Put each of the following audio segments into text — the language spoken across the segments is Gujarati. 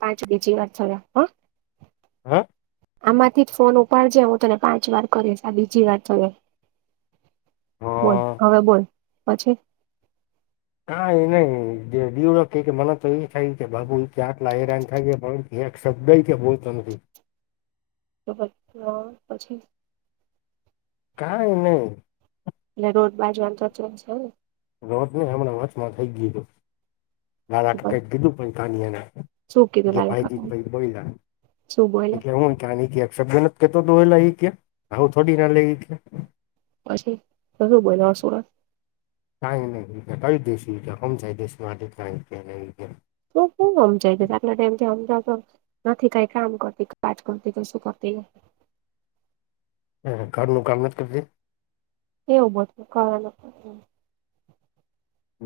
પાંચ બીજી વાત થરા હા હે એમાંથી જ ફોન ઉપાડજે હું તને પાંચ વાર કરી આ બીજી વાર તો બોલ હવે બોલ પછી. હા એ નહી દીવડો કે મને તો એ થાય કે બાુ આટલા હેરાન થાય ગાય શબ્દ કે બોલતો નથી તો પછી. કઈ નહી. એટલે રોજ બાજવાનું [unintelligible] છે. રત ન હમણાં હછમાં થઈ ગયું. નાદા કે ને કંઈક શું કીધું [unintelligible] લાલા ભાઈ જી કાકા પ બોયલા. શું બોયલા હું કાની ક શબ્દ નથી કેતો હતો એ લઈ કે આવું થોડી ના લઈ કે પછી ક શું બોલ સુરત ક ન કઈ દેશમ જાય દેશમાં ક શું શું સમજાય છે આટલા ટાઈમથી સમજાવતો નથી કઈ કામ કરતી કજ કરતી તો શું કરતી ઘરનું કર નથ કરતી એવું બધું કરવા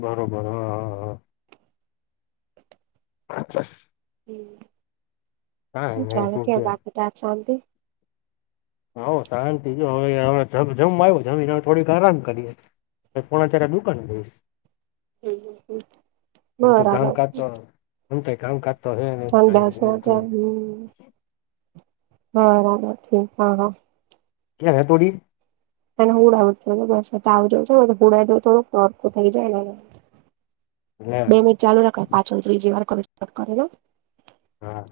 બરોબર હા હા હા અચ્છા શુ નહી ચાલે [unintelligible] તું કે બધા શોન્તી હ શાંતિ જો હવે અઇયા જમવા આવ્યું જમીને હ થોડીક આરામ કરીયે પોણા ચ્યારે દુકાને જઈશ હ આમ તો બરાબર કામકાજ તો [unintelligible] ઠંડા કાંઈ એવું કઈ હમ્મ [unintelligible] હા હા. ક્યાં હ થડી અને હુડ આવ થ બસ તો આવજો છો તો હુડ તો થોડુંક તરકું થઈ જાય ને લે બે મિનિટ ચાલુ રાખે પાછળ ત્રીજી વાર કરુટ કરે હા